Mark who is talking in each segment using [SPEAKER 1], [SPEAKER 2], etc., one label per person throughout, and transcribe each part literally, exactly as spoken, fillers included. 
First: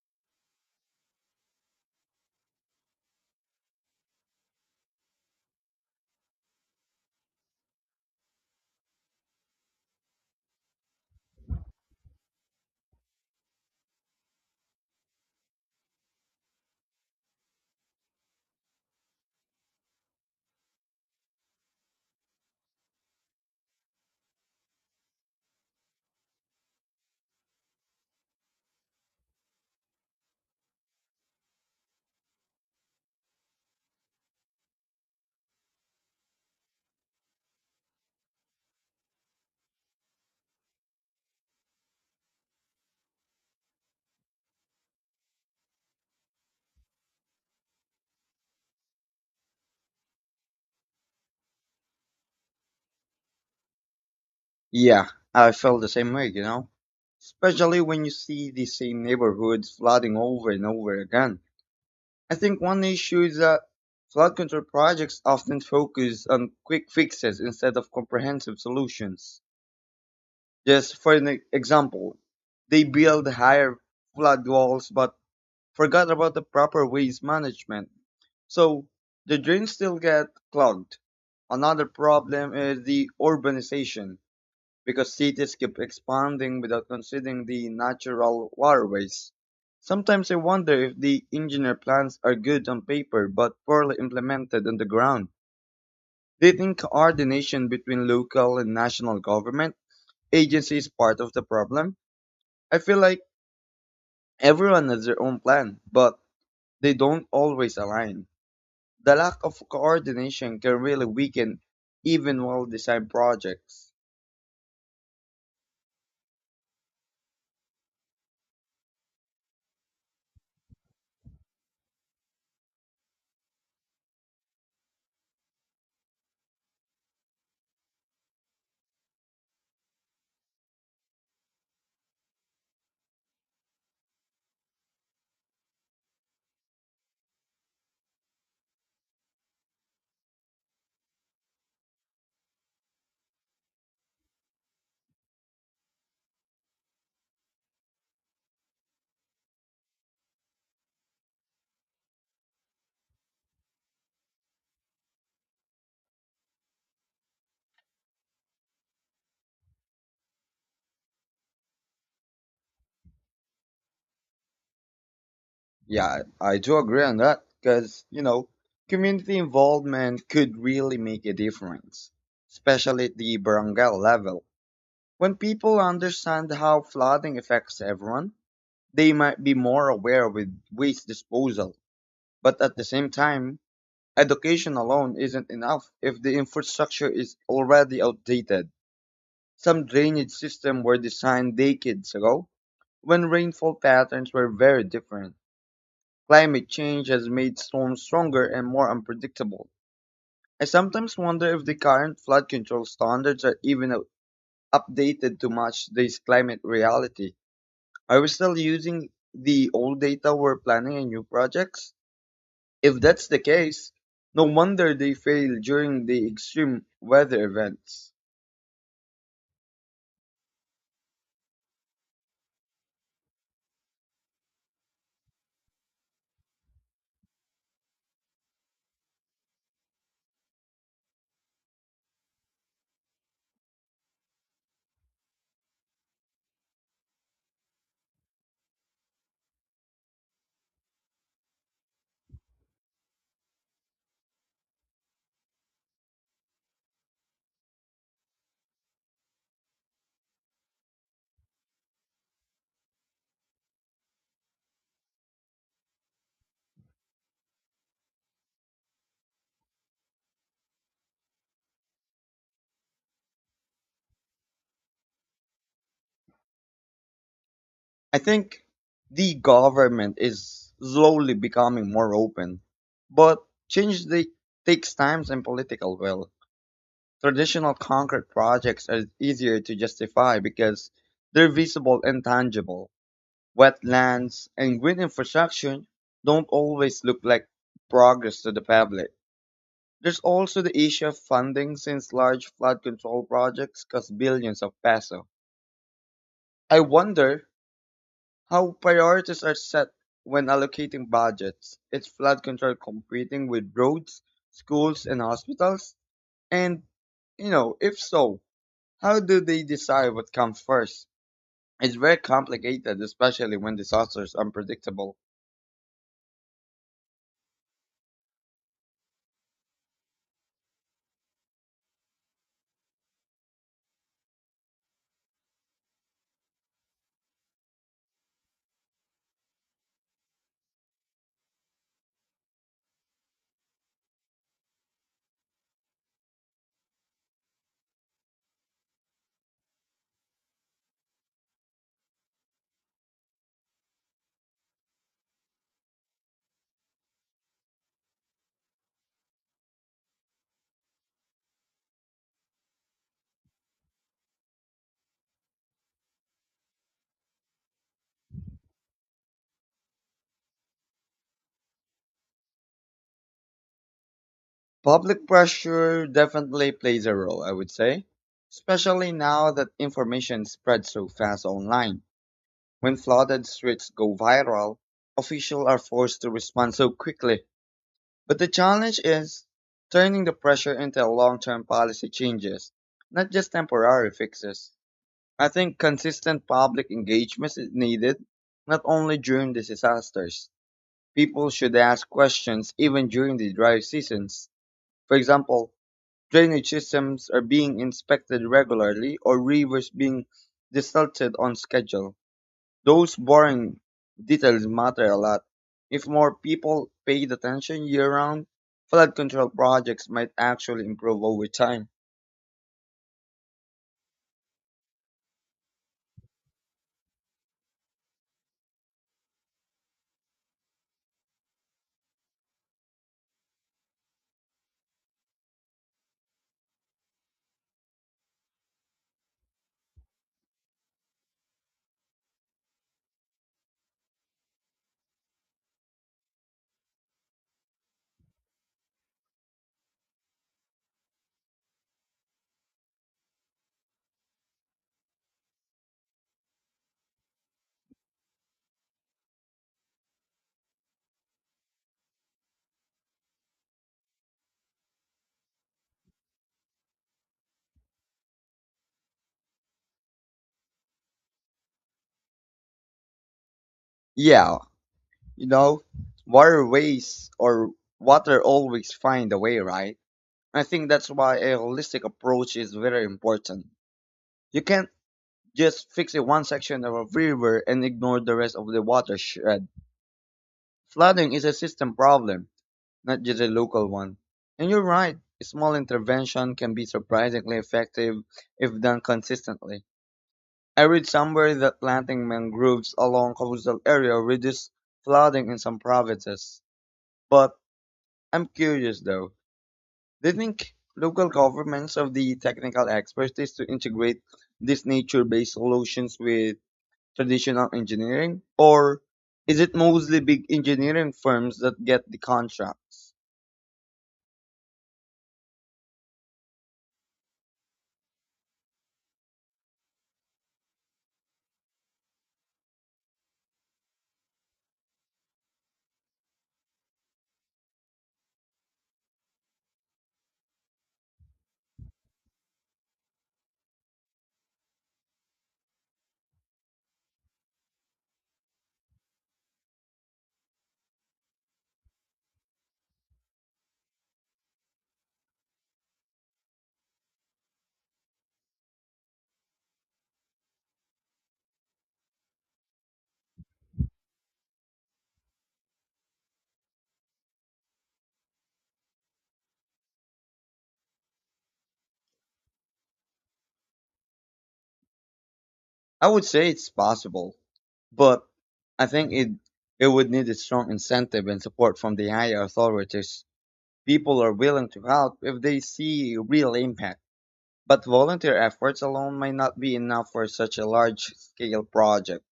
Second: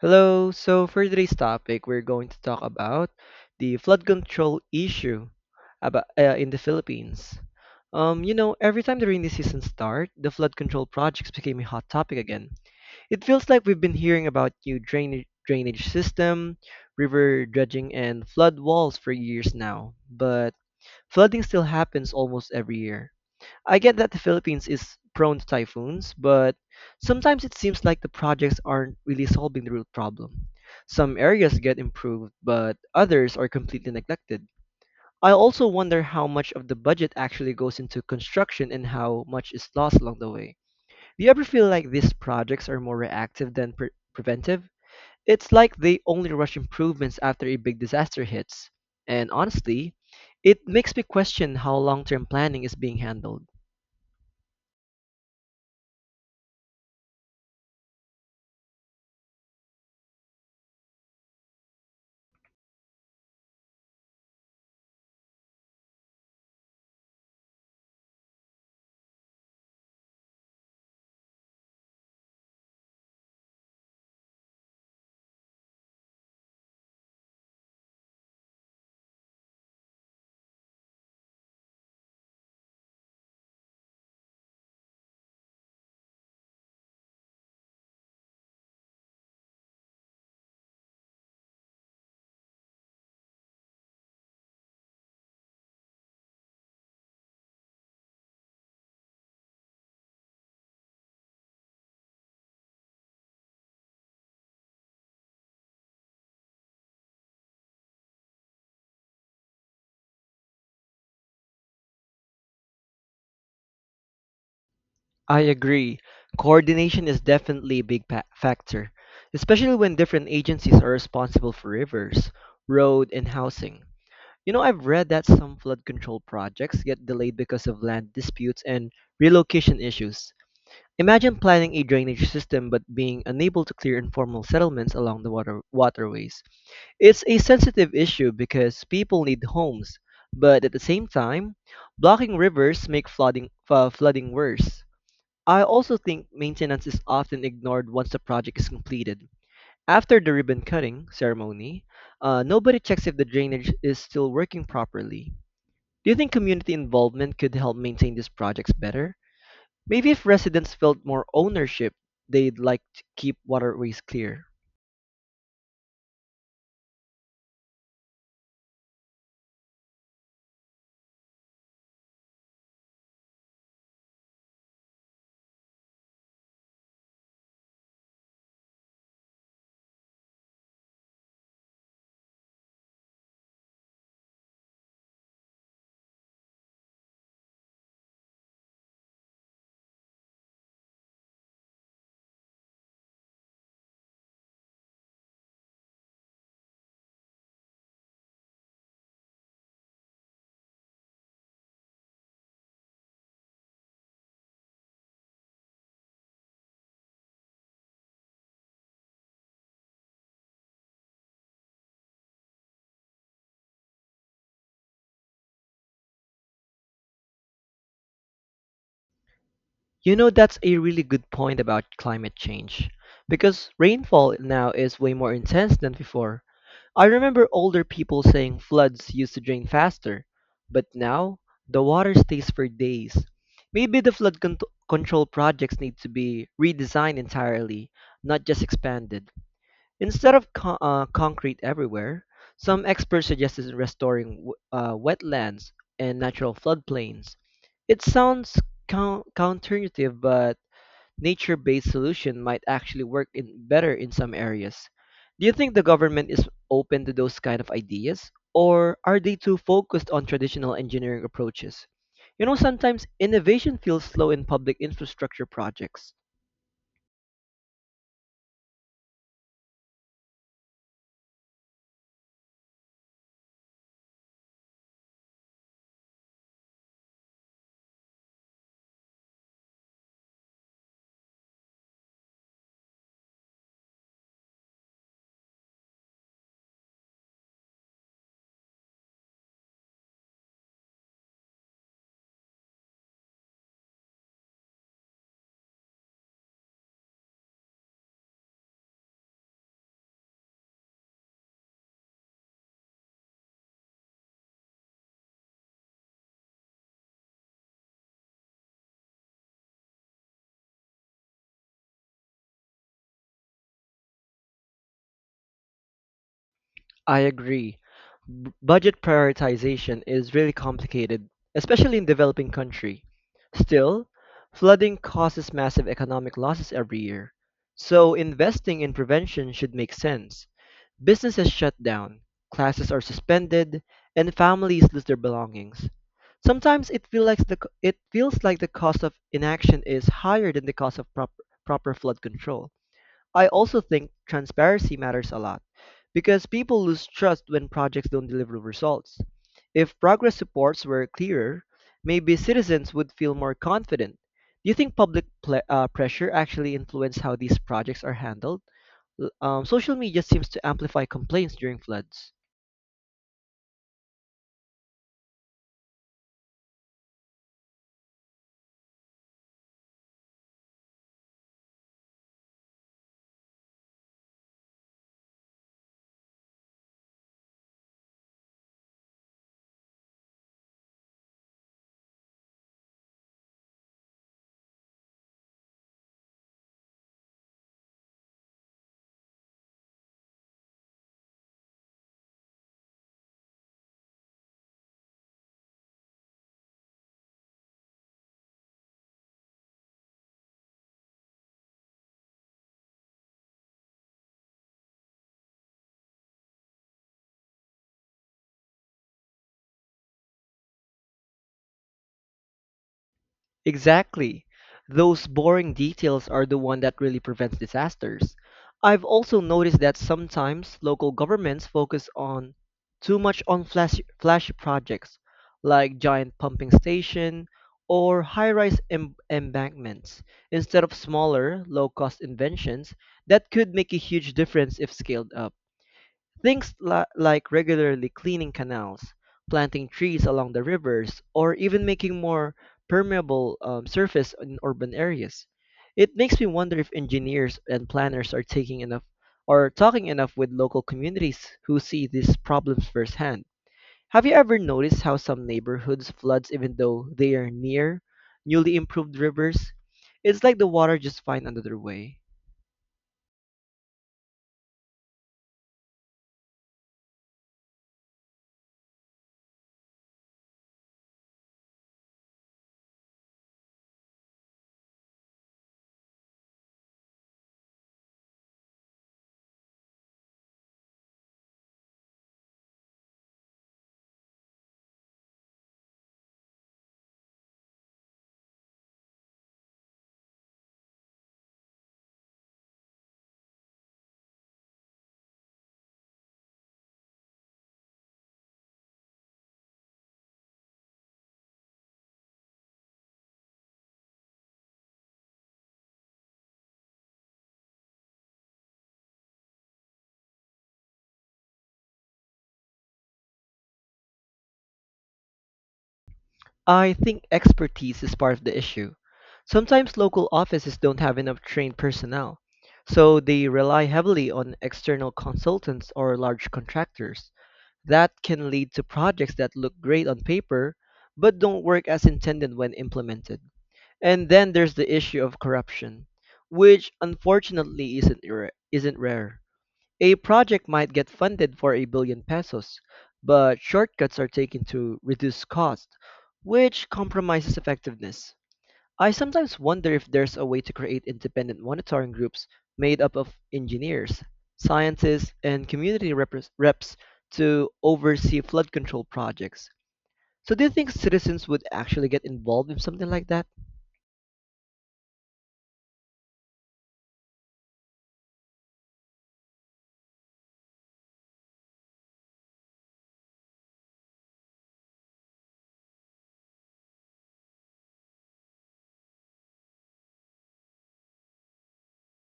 [SPEAKER 1] Hello. So for today's topic, we're going to talk about the flood control issue about uh, in the Philippines. Um, you know, every time the rainy season start, the flood control projects became a hot topic again. It feels like we've been hearing about new drainage drainage system, river dredging, and flood walls for years now. But flooding still happens almost every year. I get that the Philippines is prone to typhoons, but sometimes it seems like the projects aren't really solving the root problem. Some areas get improved, but others are completely neglected. I also wonder how much of the budget actually goes into construction and how much is lost along the way. Do you ever feel like these projects are more reactive than pre- preventive? It's like they only rush improvements after a big disaster hits. And honestly, it makes me question how long term planning is being handled.
[SPEAKER 2] Yeah, I felt the same way, you know. Especially when you see the same neighborhoods flooding over and over again. I think one issue is that flood control projects often focus on quick fixes instead of comprehensive solutions. Just for an example, they build higher flood walls but forgot about the proper waste management. So the drains still get clogged. Another problem is the urbanization because cities keep expanding without considering the natural waterways. Sometimes I wonder if the engineer plans are good on paper but poorly implemented on the ground. Do you think coordination between local and national government agencies is part of the problem? I feel like everyone has their own plan, but they don't always align. The lack of coordination can really weaken even well designed projects.
[SPEAKER 1] I agree. Coordination is definitely a big pa- factor, especially when different agencies are responsible for rivers, road, and housing. You know, I've read that some flood control projects get delayed because of land disputes and relocation issues. Imagine planning a drainage system but being unable to clear informal settlements along the water waterways. It's a sensitive issue because people need homes, but at the same time, blocking rivers make flooding uh, flooding worse. I also think maintenance is often ignored once the project is completed. After the ribbon cutting ceremony, uh, nobody checks if the drainage is still working properly. Do you think community involvement could help maintain these projects better? Maybe if residents felt more ownership, they'd like to keep waterways clear.
[SPEAKER 2] Yeah, I do agree on that because, you know, community involvement could really make a difference, especially at the barangay level. When people understand how flooding affects everyone, they might be more aware with waste disposal. But at the same time, education alone isn't enough if the infrastructure is already outdated. Some drainage systems were designed decades ago when rainfall patterns were very different. Climate change has made storms stronger and more unpredictable. I sometimes wonder if the current flood control standards are even u- updated to match this climate reality. Are we still using the old data we're planning in new projects? If that's the case, no wonder they fail during the extreme weather events.
[SPEAKER 1] You know, that's a really good point about climate change, because rainfall now is way more intense than before. I remember older people saying floods used to drain faster, but now the water stays for days. Maybe the flood cont- control projects need to be redesigned entirely, not just expanded. Instead of co- uh, concrete everywhere, some experts suggested restoring w- uh, wetlands and natural floodplains. It sounds coun- counterintuitive, but nature-based solution might actually work in better in some areas. Do you think the government is open to those kind of ideas, or are they too focused on traditional engineering approaches? You know, sometimes innovation feels slow in public infrastructure projects.
[SPEAKER 2] I think the government is slowly becoming more open, but change the, takes time and political will. Traditional concrete projects are easier to justify because they're visible and tangible. Wetlands and green infrastructure don't always look like progress to the public. There's also the issue of funding since large flood control projects cost billions of peso. I wonder how priorities are set when allocating budgets. Is flood control competing with roads, schools, and hospitals? And, you know, if so, how do they decide what comes first? It's very complicated, especially when disasters are unpredictable.
[SPEAKER 1] I agree. B- budget prioritization is really complicated, especially in developing country. Still, flooding causes massive economic losses every year. So investing in prevention should make sense. Businesses shut down, classes are suspended, and families lose their belongings. Sometimes it feels like the co- it feels like the cost of inaction is higher than the cost of prop, proper flood control. I also think transparency matters a lot because people lose trust when projects don't deliver results. If progress reports were clearer, maybe citizens would feel more confident. Do you think public ple- uh, pressure actually influences how these projects are handled? L- Um, social media seems to amplify complaints during floods.
[SPEAKER 2] Public pressure definitely plays a role, I would say, especially now that information spreads so fast online. When flooded streets go viral, officials are forced to respond so quickly. But the challenge is turning the pressure into long term policy changes, not just temporary fixes. I think consistent public engagement is needed, not only during the disasters. People should ask questions even during the dry seasons. For example, drainage systems are being inspected regularly or rivers being desalted on schedule. Those boring details matter a lot. If more people paid attention year round, flood control projects might actually improve over time.
[SPEAKER 1] Exactly. Those boring details are the one that really prevents disasters. I've also noticed that sometimes local governments focus on too much on flashy, flashy projects like giant pumping station or high-rise em- embankments instead of smaller, low-cost inventions that could make a huge difference if scaled up. Things li- like regularly cleaning canals, planting trees along the rivers, or even making more permeable um, surface in urban areas. It makes me wonder if engineers and planners are taking enough or talking enough with local communities who see these problems firsthand. Have you ever noticed how some neighborhoods floods even though they are near newly improved rivers? It's like the water just finds another way.
[SPEAKER 2] Yeah, you know, waterways or water always find a way, right? I think that's why a holistic approach is very important. You can't just fix a one section of a river and ignore the rest of the watershed. Flooding is a system problem, not just a local one. And you're right, small intervention can be surprisingly effective if done consistently. I read somewhere that planting mangroves along coastal area reduces flooding in some provinces. But I'm curious though. Do you think local governments have the technical expertise to integrate these nature-based solutions with traditional engineering, or is it mostly big engineering firms that get the contracts?
[SPEAKER 1] I think expertise is part of the issue. Sometimes local offices don't have enough trained personnel, so they rely heavily on external consultants or large contractors. That can lead to projects that look great on paper but don't work as intended when implemented. And then there's the issue of corruption, which unfortunately isn't rare- isn't rare. A project might get funded for a billion pesos, but shortcuts are taken to reduce cost, which compromises effectiveness. I sometimes wonder if there's a way to create independent monitoring groups made up of engineers, scientists, and community repres- reps to oversee flood control projects. So, do you think citizens would actually get involved in something like that?
[SPEAKER 2] I would say it's possible, but I think it it would need a strong incentive and support from the higher authorities. People are willing to help if they see real impact, but volunteer efforts alone might not be enough for such a large-scale project.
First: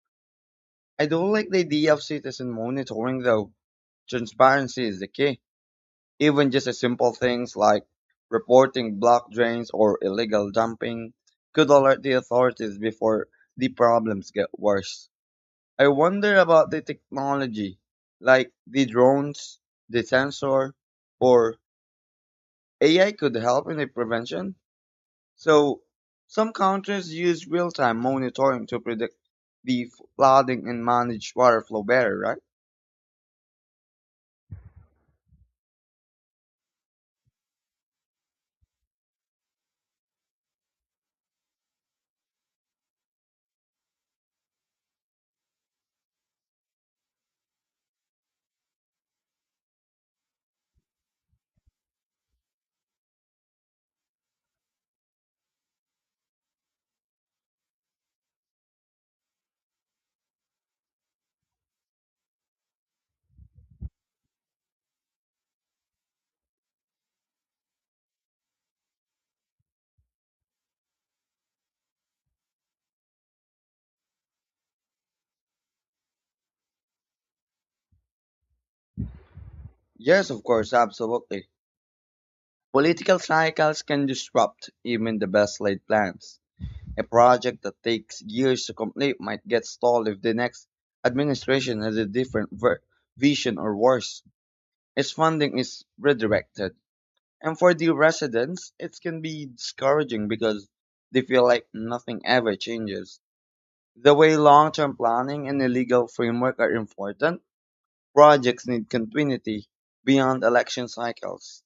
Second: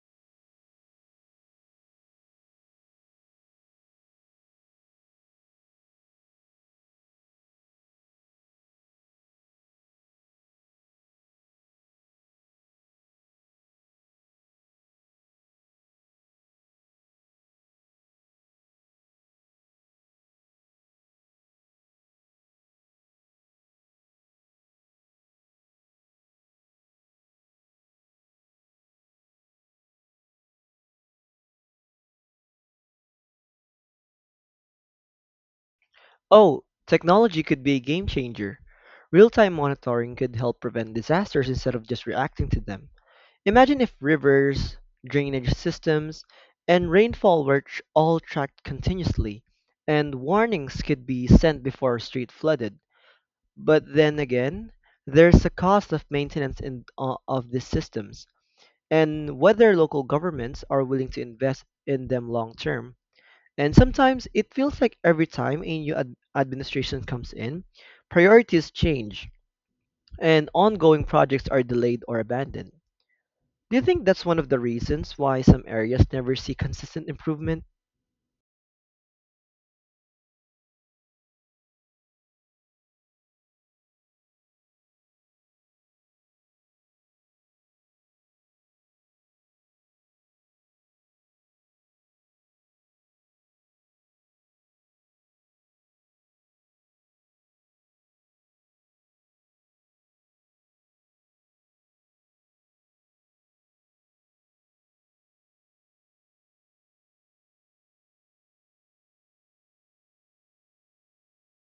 [SPEAKER 2] I don't like the idea of citizen monitoring though. Transparency is the key. Even just a simple things like reporting block drains or illegal dumping could alert the authorities before the problems get worse. I wonder about the technology, like the drones, the sensor, or A I could help in the prevention. So some countries use real-time monitoring to predict the flooding and manage water flow better, right?
[SPEAKER 1] Oh, technology could be a game changer. Real time monitoring could help prevent disasters instead of just reacting to them. Imagine if rivers, drainage systems, and rainfall were tr- all tracked continuously, and warnings could be sent before a street flooded. But then again, there's a cost of maintenance in, uh, of these systems, and whether local governments are willing to invest in them long term. And sometimes it feels like every time a new ad- administration comes in, priorities change, and ongoing projects are delayed or abandoned. Do you think that's one of the reasons why some areas never see consistent improvement?
[SPEAKER 2] Yes, of course, absolutely. Political cycles can disrupt even the best laid plans. A project that takes years to complete might get stalled if the next administration has a different ver- vision or worse. Its funding is redirected. And for the residents, it can be discouraging because they feel like nothing ever changes. The way long term planning and a legal framework are important, projects need continuity beyond election cycles.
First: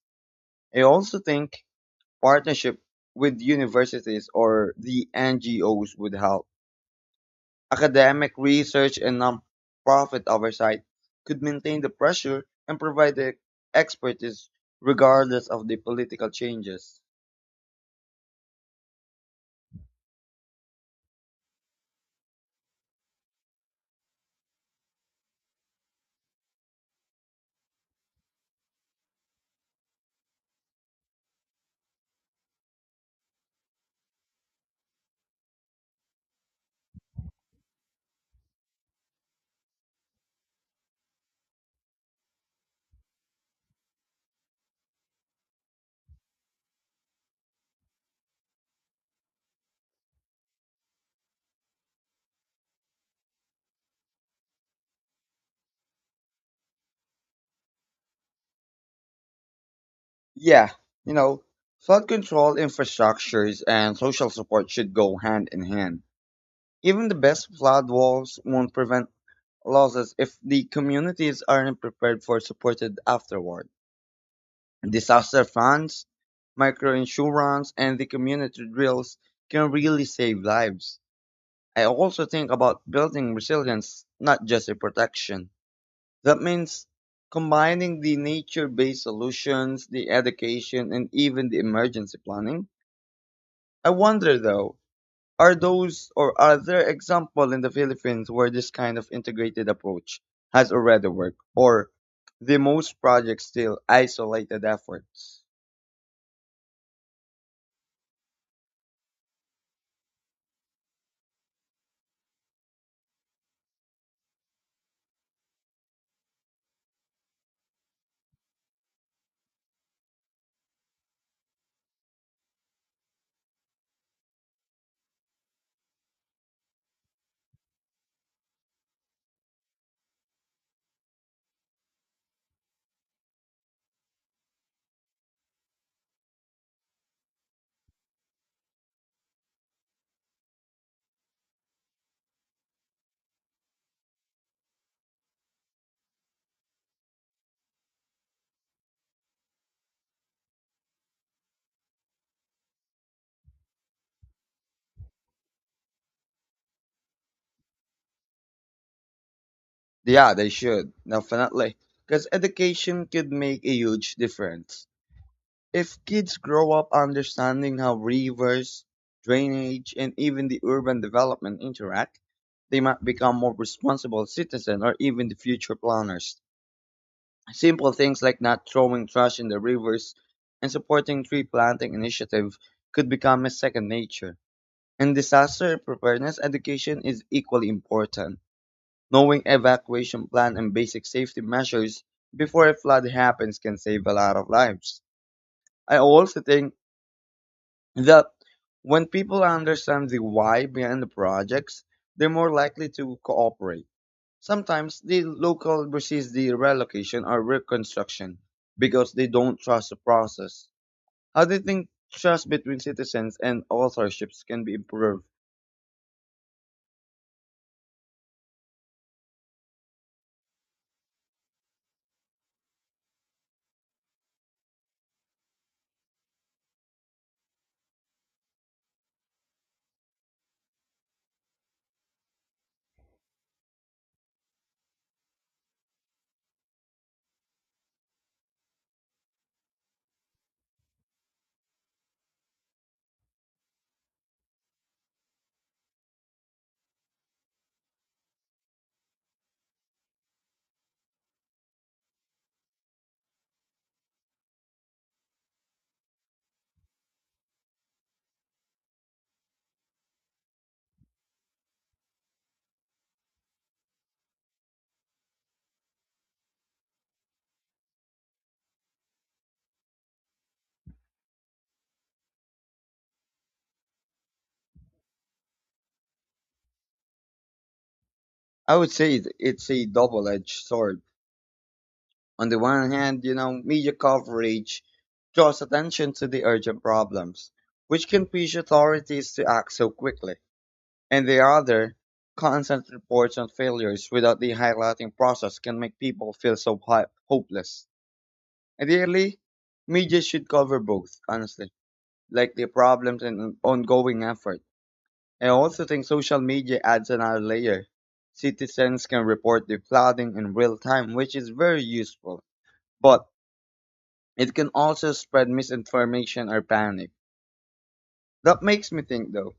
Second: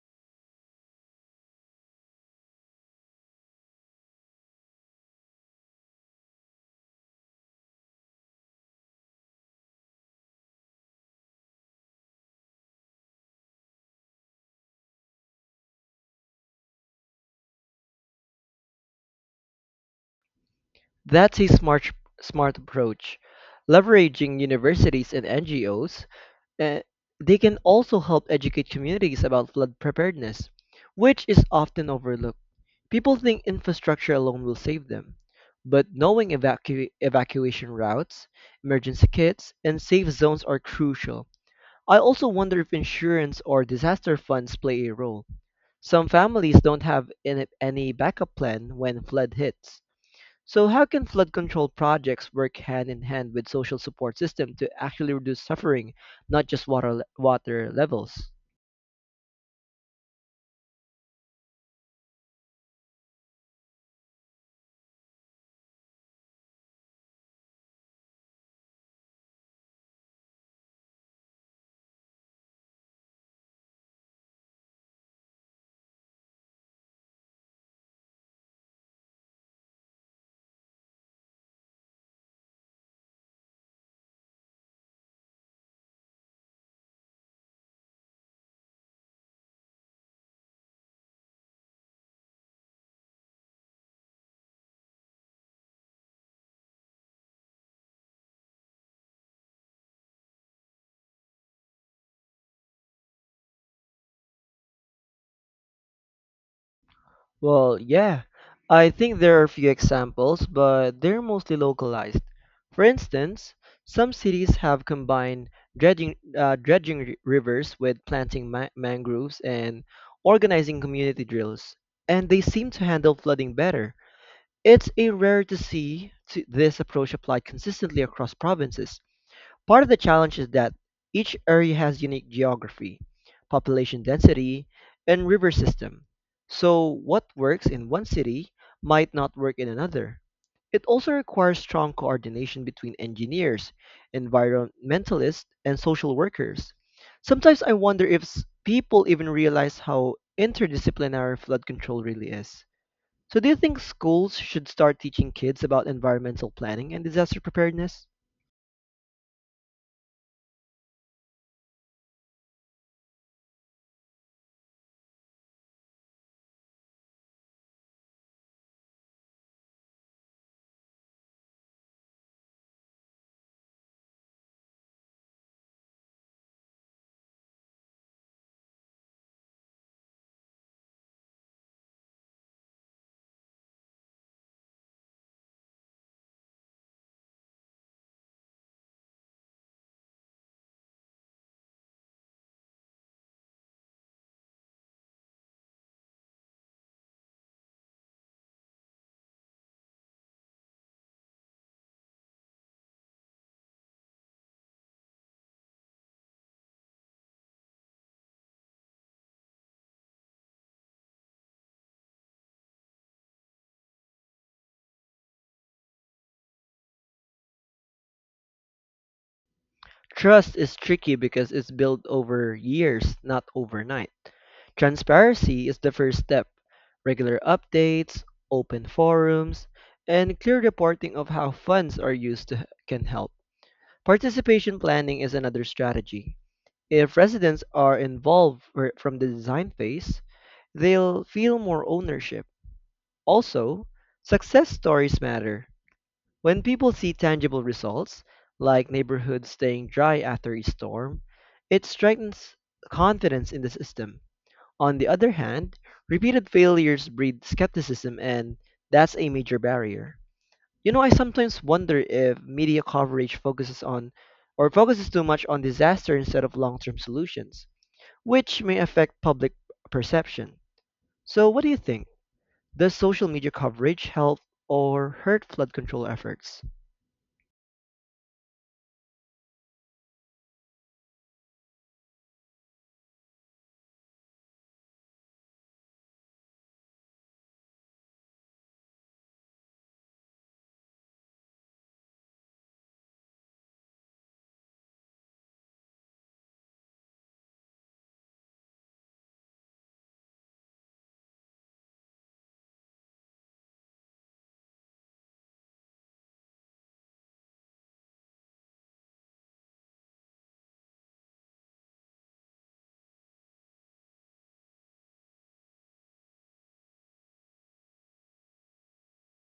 [SPEAKER 2] I also think partnership with universities or the N G Os would help. Academic research and nonprofit oversight could maintain the pressure and provide the expertise regardless of the political changes.
[SPEAKER 1] That's a smart smart approach. Leveraging universities and N G Os, eh, they can also help educate communities about flood preparedness, which is often overlooked. People think infrastructure alone will save them, but knowing evacu- evacuation routes, emergency kits, and safe zones are crucial. I also wonder if insurance or disaster funds play a role. Some families don't have in- any backup plan when flood hits. So how can flood control projects work hand in hand with social support system to actually reduce suffering, not just water le- water levels?
[SPEAKER 2] Yeah, you know, flood control infrastructures and social support should go hand in hand. Even the best flood walls won't prevent losses if the communities aren't prepared for supported afterward. Disaster funds, microinsurance, and the community drills can really save lives. I also think about building resilience, not just a protection. That means combining the nature based solutions, the education, and even the emergency planning. I wonder though, are those or are there examples in the Philippines where this kind of integrated approach has already worked, or the most projects still isolated efforts?
[SPEAKER 1] Well, yeah. I think there are a few examples, but they're mostly localized. For instance, some cities have combined dredging, uh, dredging ri- rivers with planting ma- mangroves and organizing community drills, and they seem to handle flooding better. It's a rare to see to this approach applied consistently across provinces. Part of the challenge is that each area has unique geography, population density, and river system. So what works in one city might not work in another. It also requires strong coordination between engineers, environmentalists, and social workers. Sometimes I wonder if s- people even realize how interdisciplinary flood control really is. So, do you think schools should start teaching kids about environmental planning and disaster preparedness?
[SPEAKER 2] Yeah, they should, definitely. Because education could make a huge difference. If kids grow up understanding how rivers, drainage, and even the urban development interact, they might become more responsible citizens or even the future planners. Simple things like not throwing trash in the rivers and supporting tree planting initiative could become a second nature. And disaster preparedness education is equally important. Knowing evacuation plan and basic safety measures before a flood happens can save a lot of lives. I also think that when people understand the why behind the projects, they're more likely to cooperate. Sometimes the local resist the relocation or reconstruction because they don't trust the process. How do you think trust between citizens and authorships can be improved?
[SPEAKER 1] Trust is tricky because it's built over years, not overnight. Transparency is the first step. Regular updates, open forums, and clear reporting of how funds are used to, can help. Participation planning is another strategy. If residents are involved fr- from the design phase, they'll feel more ownership. Also, success stories matter. When people see tangible results, like neighborhoods staying dry after a storm, it strengthens confidence in the system. On the other hand, repeated failures breed skepticism, and that's a major barrier. You know, I sometimes wonder if media coverage focuses on or focuses too much on disaster instead of long term solutions, which may affect public perception. So, what do you think? Does social media coverage help or hurt flood control efforts?
[SPEAKER 2] I would say it- it's a double-edged sword. On the one hand, you know, media coverage draws attention to the urgent problems, which can push authorities to act so quickly. And the other, constant reports on failures without the highlighting process can make people feel so hi- hopeless. Ideally, media should cover both, honestly, like the problems and ongoing effort. I also think social media adds another layer. Citizens can report the flooding in real time, which is very useful. But it can also spread misinformation or panic. That makes me think though,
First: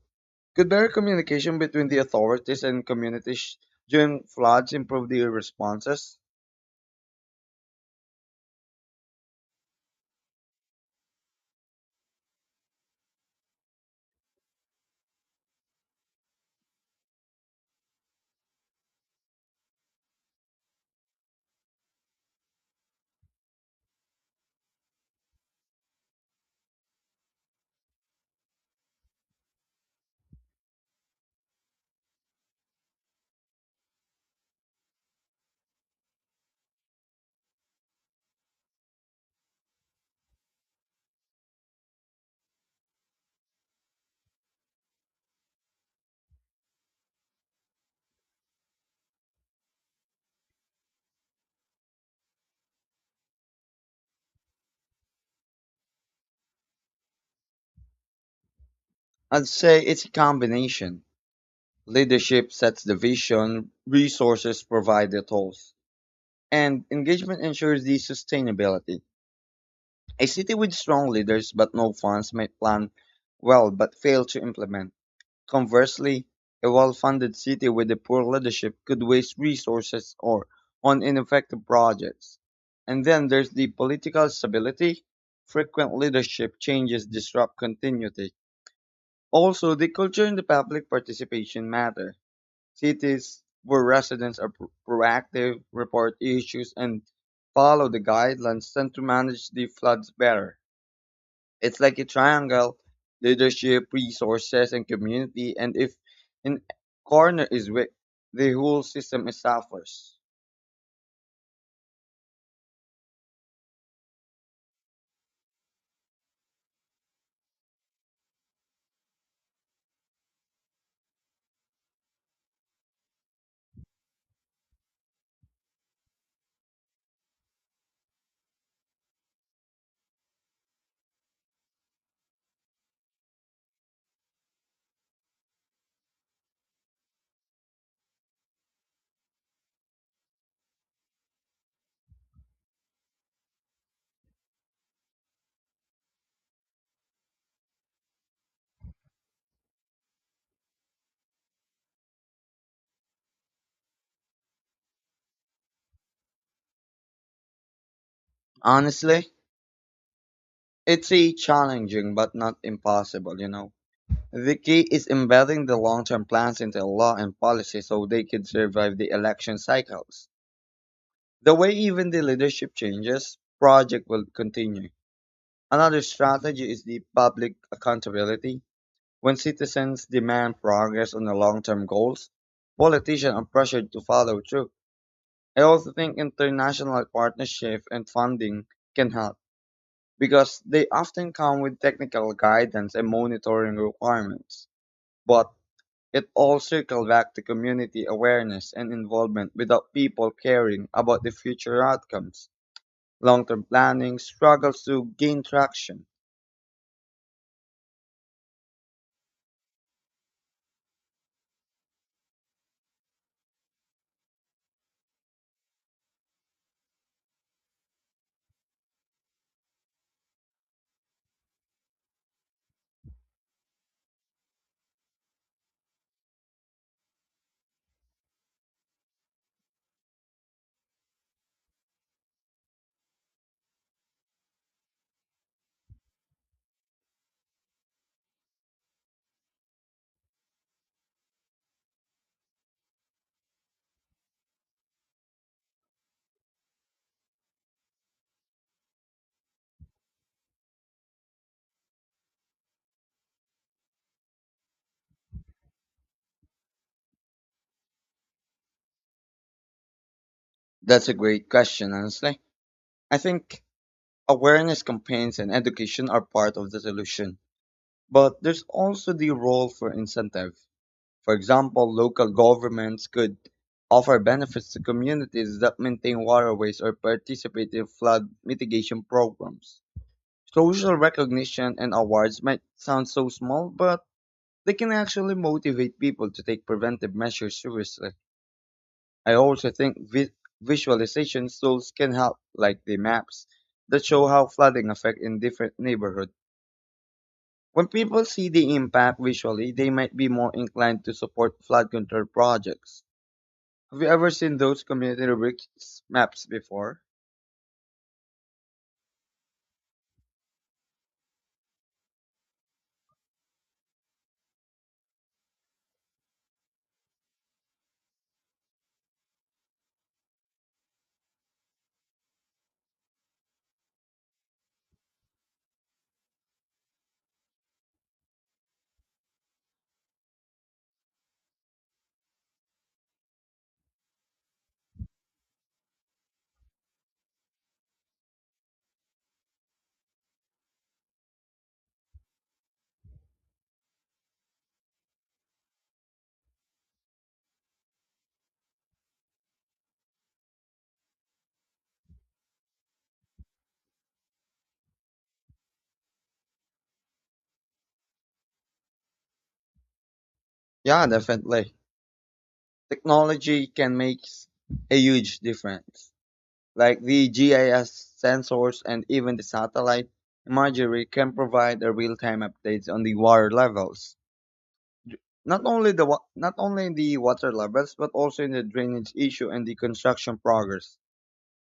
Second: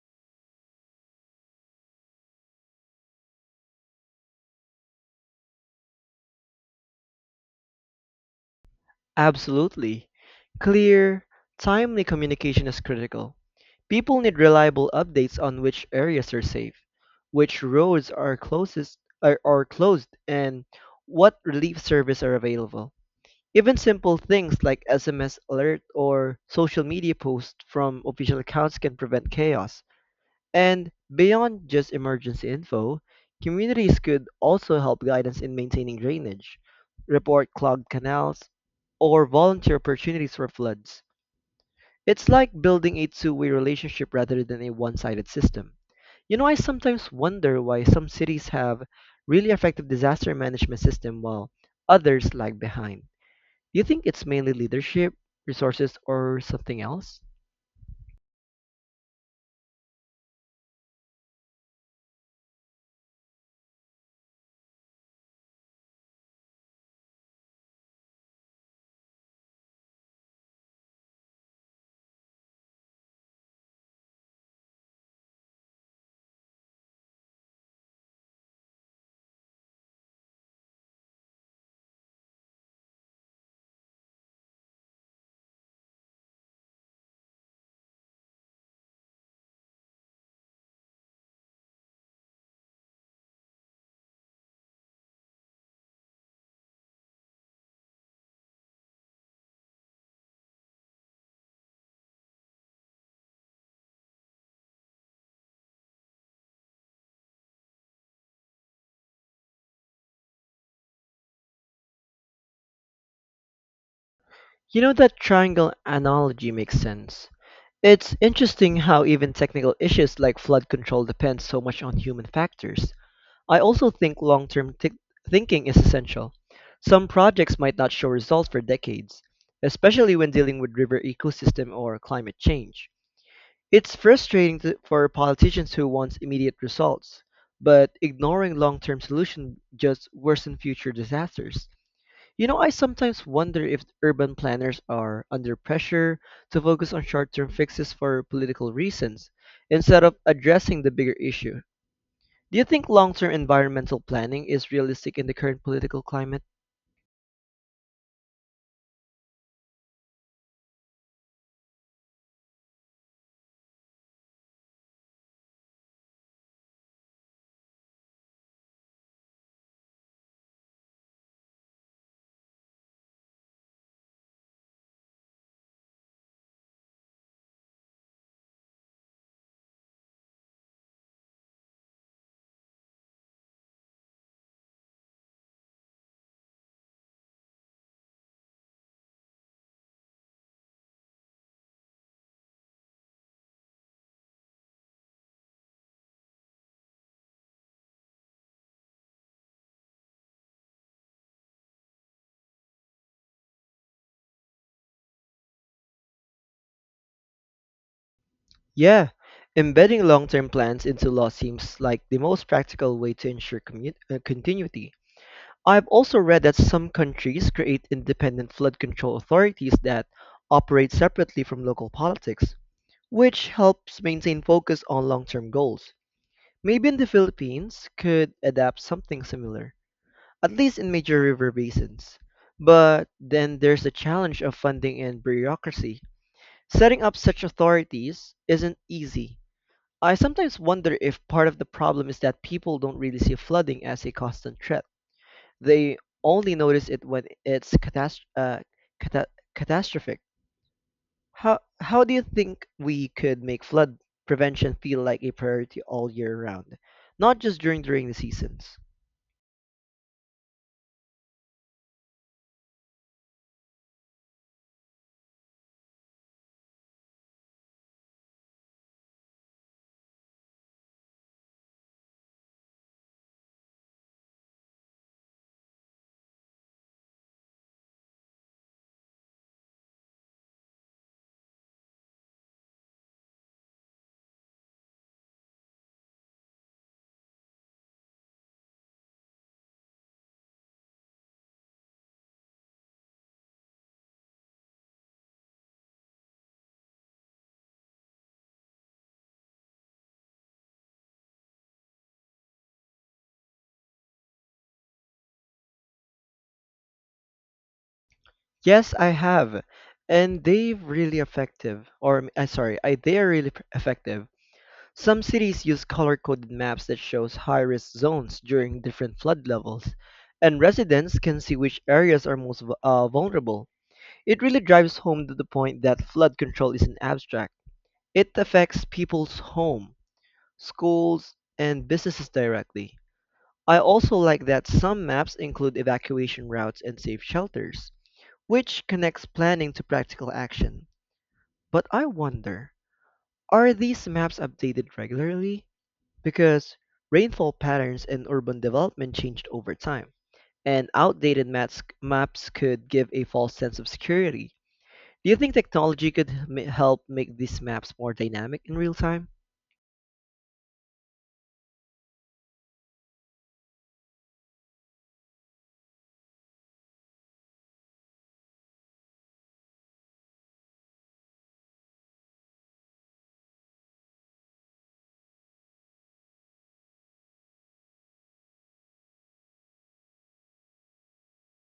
[SPEAKER 2] could better communication between the authorities and communities during floods improve their responses?
[SPEAKER 1] Absolutely. Clear, timely communication is critical. People need reliable updates on which areas are safe, which roads are closest are, are closed, and what relief services are available. Even simple things like S M S alert or social media posts from official accounts can prevent chaos. And beyond just emergency info, communities could also help guidance in maintaining drainage, report clogged canals, or volunteer opportunities for floods. It's like building a two way relationship rather than a one sided system. You know, I sometimes wonder why some cities have really effective disaster management system while others lag behind. Do you think it's mainly leadership, resources, or something else?
[SPEAKER 2] I'd say it's a combination. Leadership sets the vision, resources provide the tools, and engagement ensures the sustainability. A city with strong leaders but no funds might plan well but fail to implement. Conversely, a well-funded city with a poor leadership could waste resources or on ineffective projects. And then there's the political stability. Frequent leadership changes disrupt continuity. Also, the culture and the public participation matter. Cities where residents are pro- proactive, report issues, and follow the guidelines tend to manage the floods better. It's like a triangle: leadership, resources, and community. And if in corner is weak, the whole system suffers.
[SPEAKER 1] You know, that triangle analogy makes sense. It's interesting how even technical issues like flood control depend so much on human factors. I also think long term thinking is essential. Some projects might not show results for decades, especially when dealing with river ecosystem or climate change. It's frustrating to, for politicians who want immediate results, but ignoring long term solutions just worsen future disasters. You know, I sometimes wonder if urban planners are under pressure to focus on short term fixes for political reasons instead of addressing the bigger issue. Do you think long term environmental planning is realistic in the current political climate?
[SPEAKER 2] Honestly, it's a challenging but not impossible, you know. The key is embedding the long term plans into law and policy so they can survive the election cycles. The way even the leadership changes, project will continue. Another strategy is the public accountability. When citizens demand progress on the long-term goals, politicians are pressured to follow through. I also think international partnership and funding can help because they often come with technical guidance and monitoring requirements. But it all circles back to community awareness and involvement without people caring about the future outcomes. Long-term planning struggles to gain traction.
[SPEAKER 1] Yeah, embedding long term plans into law seems like the most practical way to ensure commu- uh, continuity. I've also read that some countries create independent flood control authorities that operate separately from local politics, which helps maintain focus on long-term goals. Maybe in the Philippines could adapt something similar, at least in major river basins. But then there's the challenge of funding and bureaucracy. Setting up such authorities isn't easy. I sometimes wonder if part of the problem is that people don't really see flooding as a constant threat. They only notice it when it's catas- uh, cata- catastrophic. How how do you think we could make flood prevention feel like a priority all year round, not just during the rainy seasons?
[SPEAKER 2] That's a great question, honestly. I think awareness campaigns and education are part of the solution, but there's also the role for incentive. For example, local governments could offer benefits to communities that maintain waterways or participate in flood mitigation programs. Social recognition and awards might sound so small, but they can actually motivate people to take preventive measures seriously. I also think vi- visualization tools can help, like the maps that show how flooding affects in different neighborhoods. When people see the impact visually, they might be more inclined to support flood control projects. Have you ever seen those community rubrics maps before?
[SPEAKER 1] Yes, I have, and they've really effective. Or m- uh, sorry, I they are really p- effective. Some cities use color-coded maps that shows high-risk zones during different flood levels, and residents can see which areas are most vu- uh, vulnerable. It really drives home to the point that flood control isn't abstract. It affects people's home schools, and businesses directly. I also like that some maps include evacuation routes and safe shelters, which connects planning to practical action. But I wonder, are these maps updated regularly? Because rainfall patterns and urban development changed over time, and outdated maps, maps could give a false sense of security. Do you think technology could ma- help make these maps more dynamic in real time?
[SPEAKER 2] Yeah, definitely. Technology can make a huge difference. Like the G I S sensors and even the satellite imagery can provide a real-time updates on the water levels. Not only the wa- not only the water levels, but also in the drainage issue and the construction progress.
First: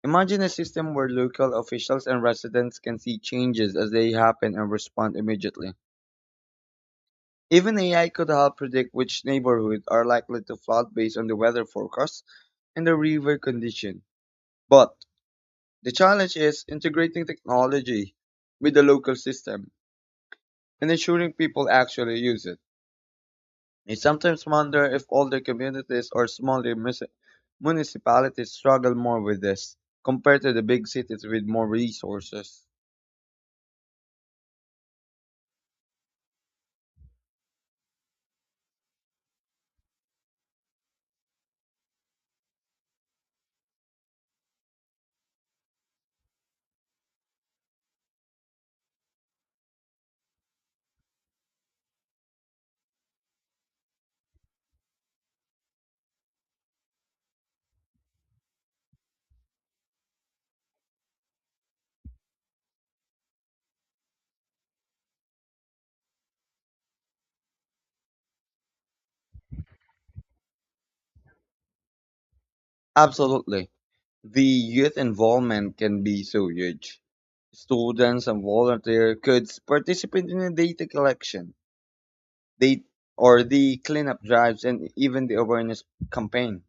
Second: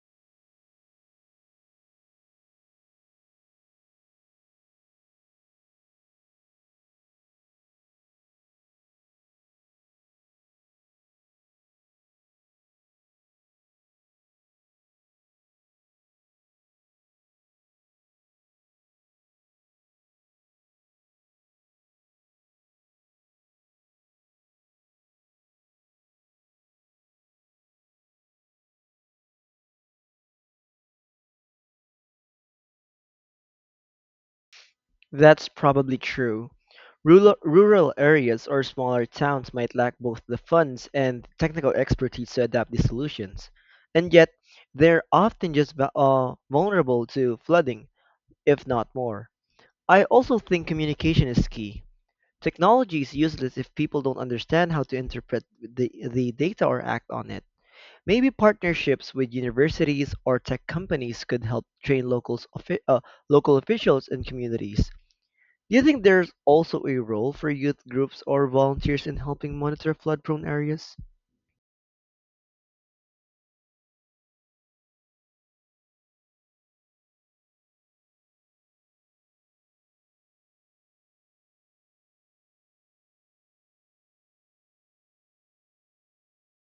[SPEAKER 2] Imagine a system where local officials and residents can see changes as they happen and respond immediately. Even A I could help predict which neighborhoods are likely to flood based on the weather forecast and the river condition. But the challenge is integrating technology with the local system and ensuring people actually use it. I sometimes wonder if older communities or smaller mus- municipalities struggle more with this compared to the big cities with more resources.
[SPEAKER 1] That's probably true. Rural, rural areas or smaller towns might lack both the funds and technical expertise to adapt these solutions, and yet they're often just va- uh, vulnerable to flooding, if not more. I also think communication is key. Technology is useless if people don't understand how to interpret the, the data or act on it. Maybe partnerships with universities or tech companies could help train locals, uh, local officials and communities. Do you think there's also a role for youth groups or volunteers in helping monitor flood prone areas?
[SPEAKER 2] Absolutely. The youth involvement can be so huge. Students and volunteer could participate in the data collection, they or the cleanup drives, and even the awareness campaign.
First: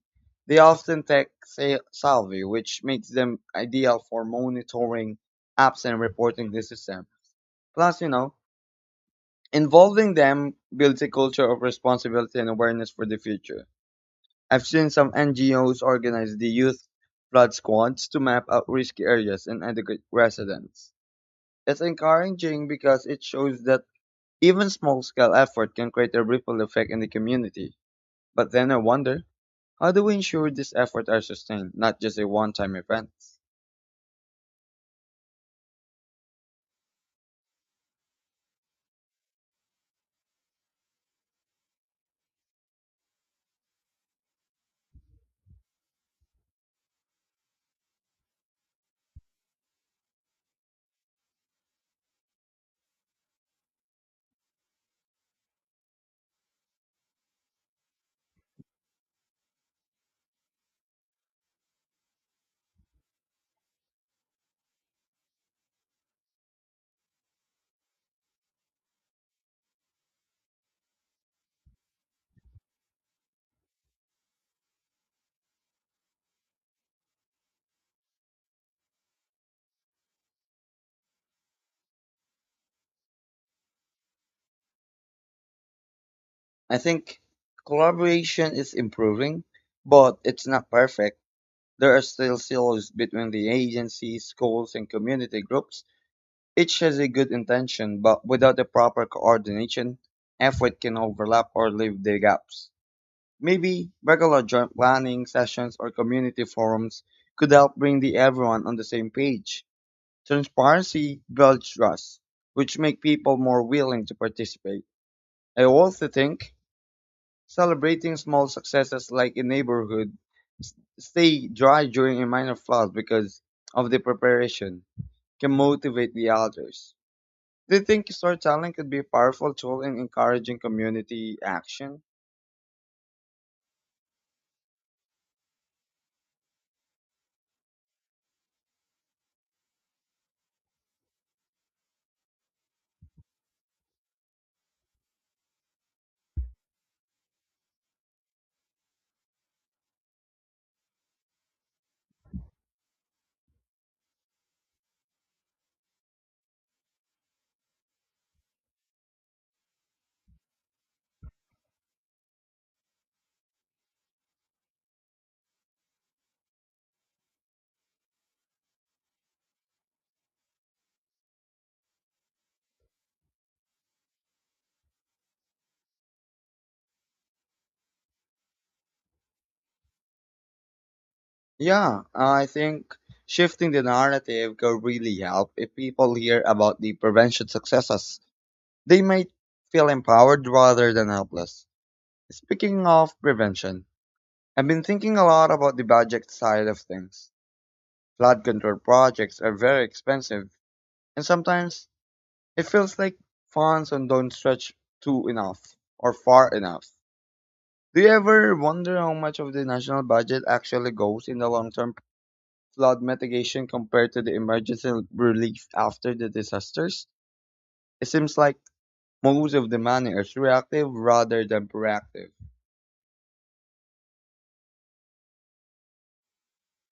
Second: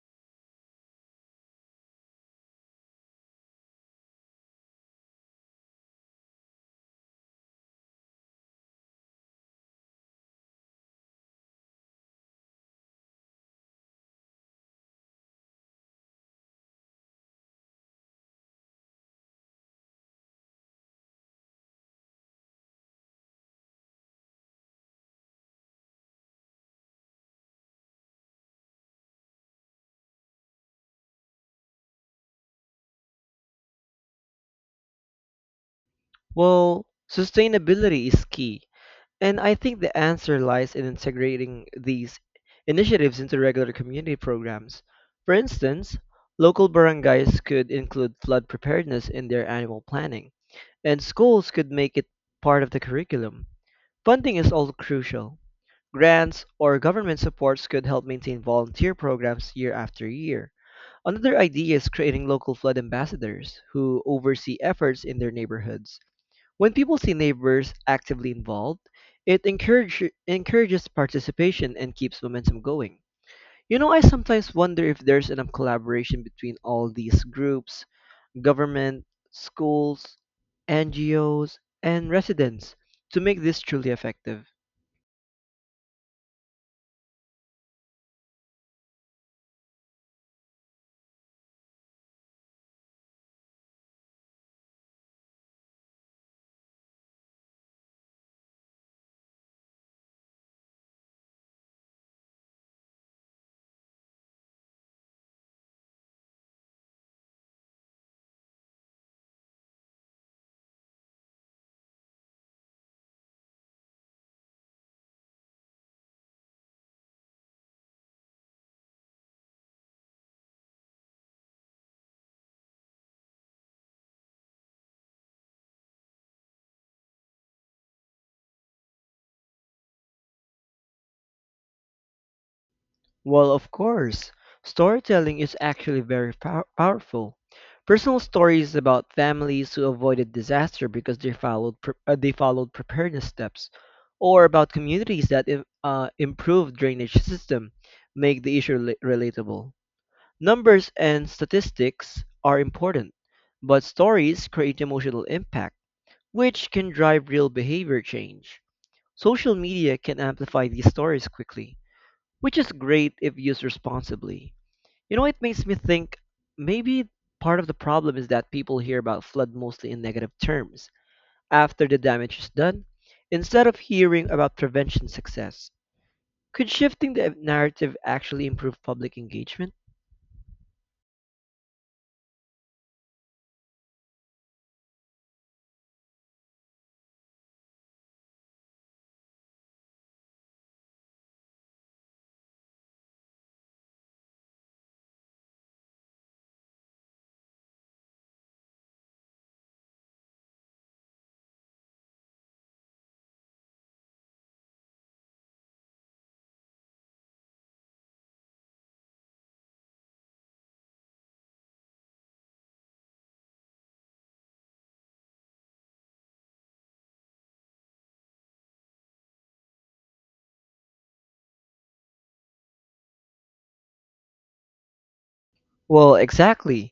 [SPEAKER 2] They often take sa- salary, which makes them ideal for monitoring apps and reporting the system. Plus, you know, involving them builds a culture of responsibility and awareness for the future. I've seen some N G Os organize the youth flood squads to map out risky areas and educate residents. It's encouraging because it shows that even small scale effort can create a ripple effect in the community. But then I wonder, how do we ensure these efforts are sustained, not just a one time event?
[SPEAKER 1] Well, sustainability is key. And I think the answer lies in integrating these initiatives into regular community programs. For instance, local barangays could include flood preparedness in their annual planning, and schools could make it part of the curriculum. Funding is also crucial. Grants or government supports could help maintain volunteer programs year after year. Another idea is creating local flood ambassadors who oversee efforts in their neighborhoods. When people see neighbors actively involved, it encourage, encourages participation and keeps momentum going. You know, I sometimes wonder if there's enough collaboration between all these groups, government, schools, N G Os, and residents to make this truly effective.
[SPEAKER 2] I think collaboration is improving, but it's not perfect. There are still silos between the agencies, schools, and community groups. Each has a good intention, but without the proper coordination, effort can overlap or leave the gaps. Maybe regular joint planning sessions or community forums could help bring the everyone on the same page. Transparency builds trust, which make people more willing to participate. I also think celebrating small successes like a neighborhood s- stay dry during a minor flood because of the preparation can motivate the others. Do you think storytelling could be a powerful tool in encouraging community action?
[SPEAKER 1] Well, of course, storytelling is actually very pow- powerful. Personal stories about families who avoided disaster because they followed pre- uh, they followed preparedness steps, or about communities that im- uh, improved drainage system, make the issue rela- relatable. Numbers and statistics are important, but stories create emotional impact, which can drive real behavior change. Social media can amplify these stories quickly, which is great if used responsibly. You know, it makes me think maybe part of the problem is that people hear about flood mostly in negative terms after the damage is done, instead of hearing about prevention success. Could shifting the narrative actually improve public engagement?
[SPEAKER 2] Yeah, I think shifting the narrative could really help. If people hear about the prevention successes, they might feel empowered rather than helpless. Speaking of prevention, I've been thinking a lot about the budget side of things. Flood control projects are very expensive, and sometimes it feels like funds don't stretch to enough or far enough. Do you ever wonder how much of the national budget actually goes in the long term flood mitigation compared to the emergency relief after the disasters? It seems like most of the money is reactive rather than proactive.
[SPEAKER 1] Well, exactly.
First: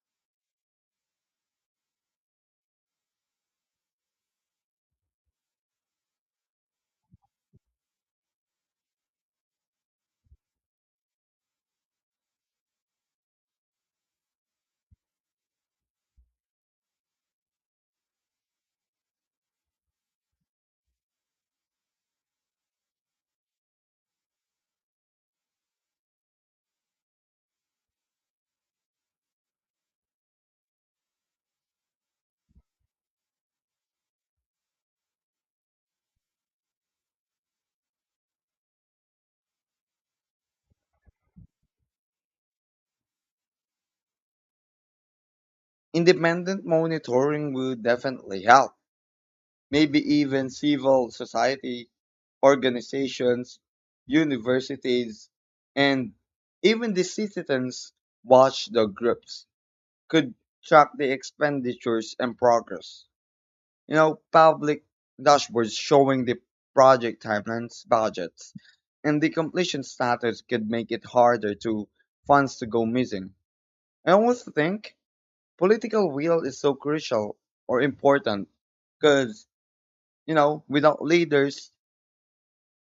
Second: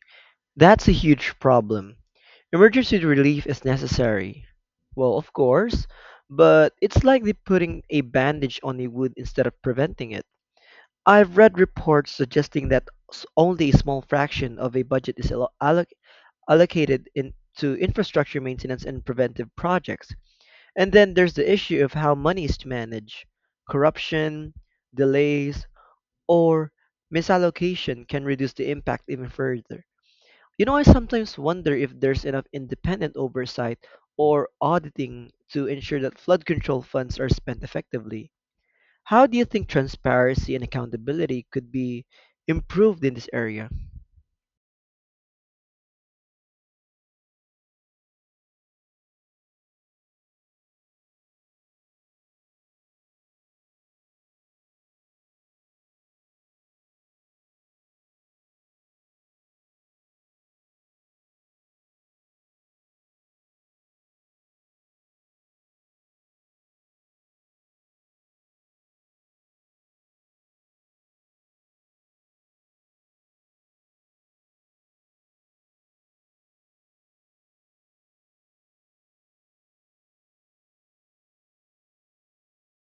[SPEAKER 1] That's a huge problem. Emergency relief is necessary. Well, of course, but it's like they putting a bandage on a wound instead of preventing it. I've read reports suggesting that s- only a small fraction of a budget is allo- alloc- allocated in, to infrastructure maintenance and preventive projects. And then there's the issue of how money is managed. Corruption, delays, or misallocation can reduce the impact even further. You know, I sometimes wonder if there's enough independent oversight or auditing to ensure that flood control funds are spent effectively. How do you think transparency and accountability could be improved in this area?
[SPEAKER 2] Independent monitoring would definitely help. Maybe even civil society organizations, universities, and even the citizens watchdog groups could track the expenditures and progress. You know, public dashboards showing the project timelines, budgets, and the completion status could make it harder to funds to go missing. I almost think political will is so crucial or important because, you know, without leaders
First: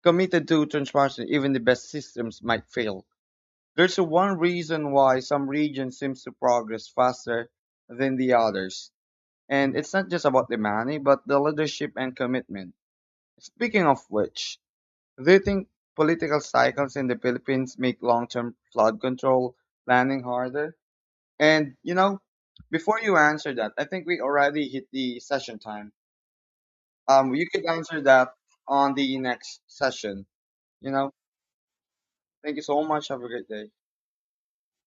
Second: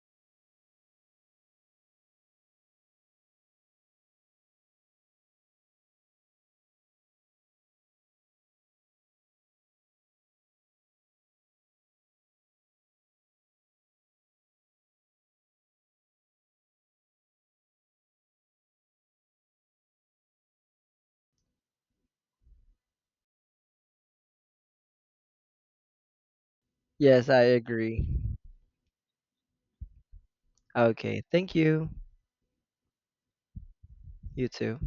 [SPEAKER 2] committed to transparency, even the best systems might fail. There's a one reason why some regions seems to progress faster than the others. And it's not just about the money, but the leadership and commitment. Speaking of which, do you think political cycles in the Philippines make long-term flood control planning harder? And you know, before you answer that, I think we already hit the session time.
[SPEAKER 1] Yes,
[SPEAKER 2] Um,
[SPEAKER 1] I
[SPEAKER 2] you could answer
[SPEAKER 1] agree.
[SPEAKER 2] that on the next session. You know,
[SPEAKER 1] Okay, thank you.
[SPEAKER 2] thank you so much. Have a great day.
[SPEAKER 1] You too.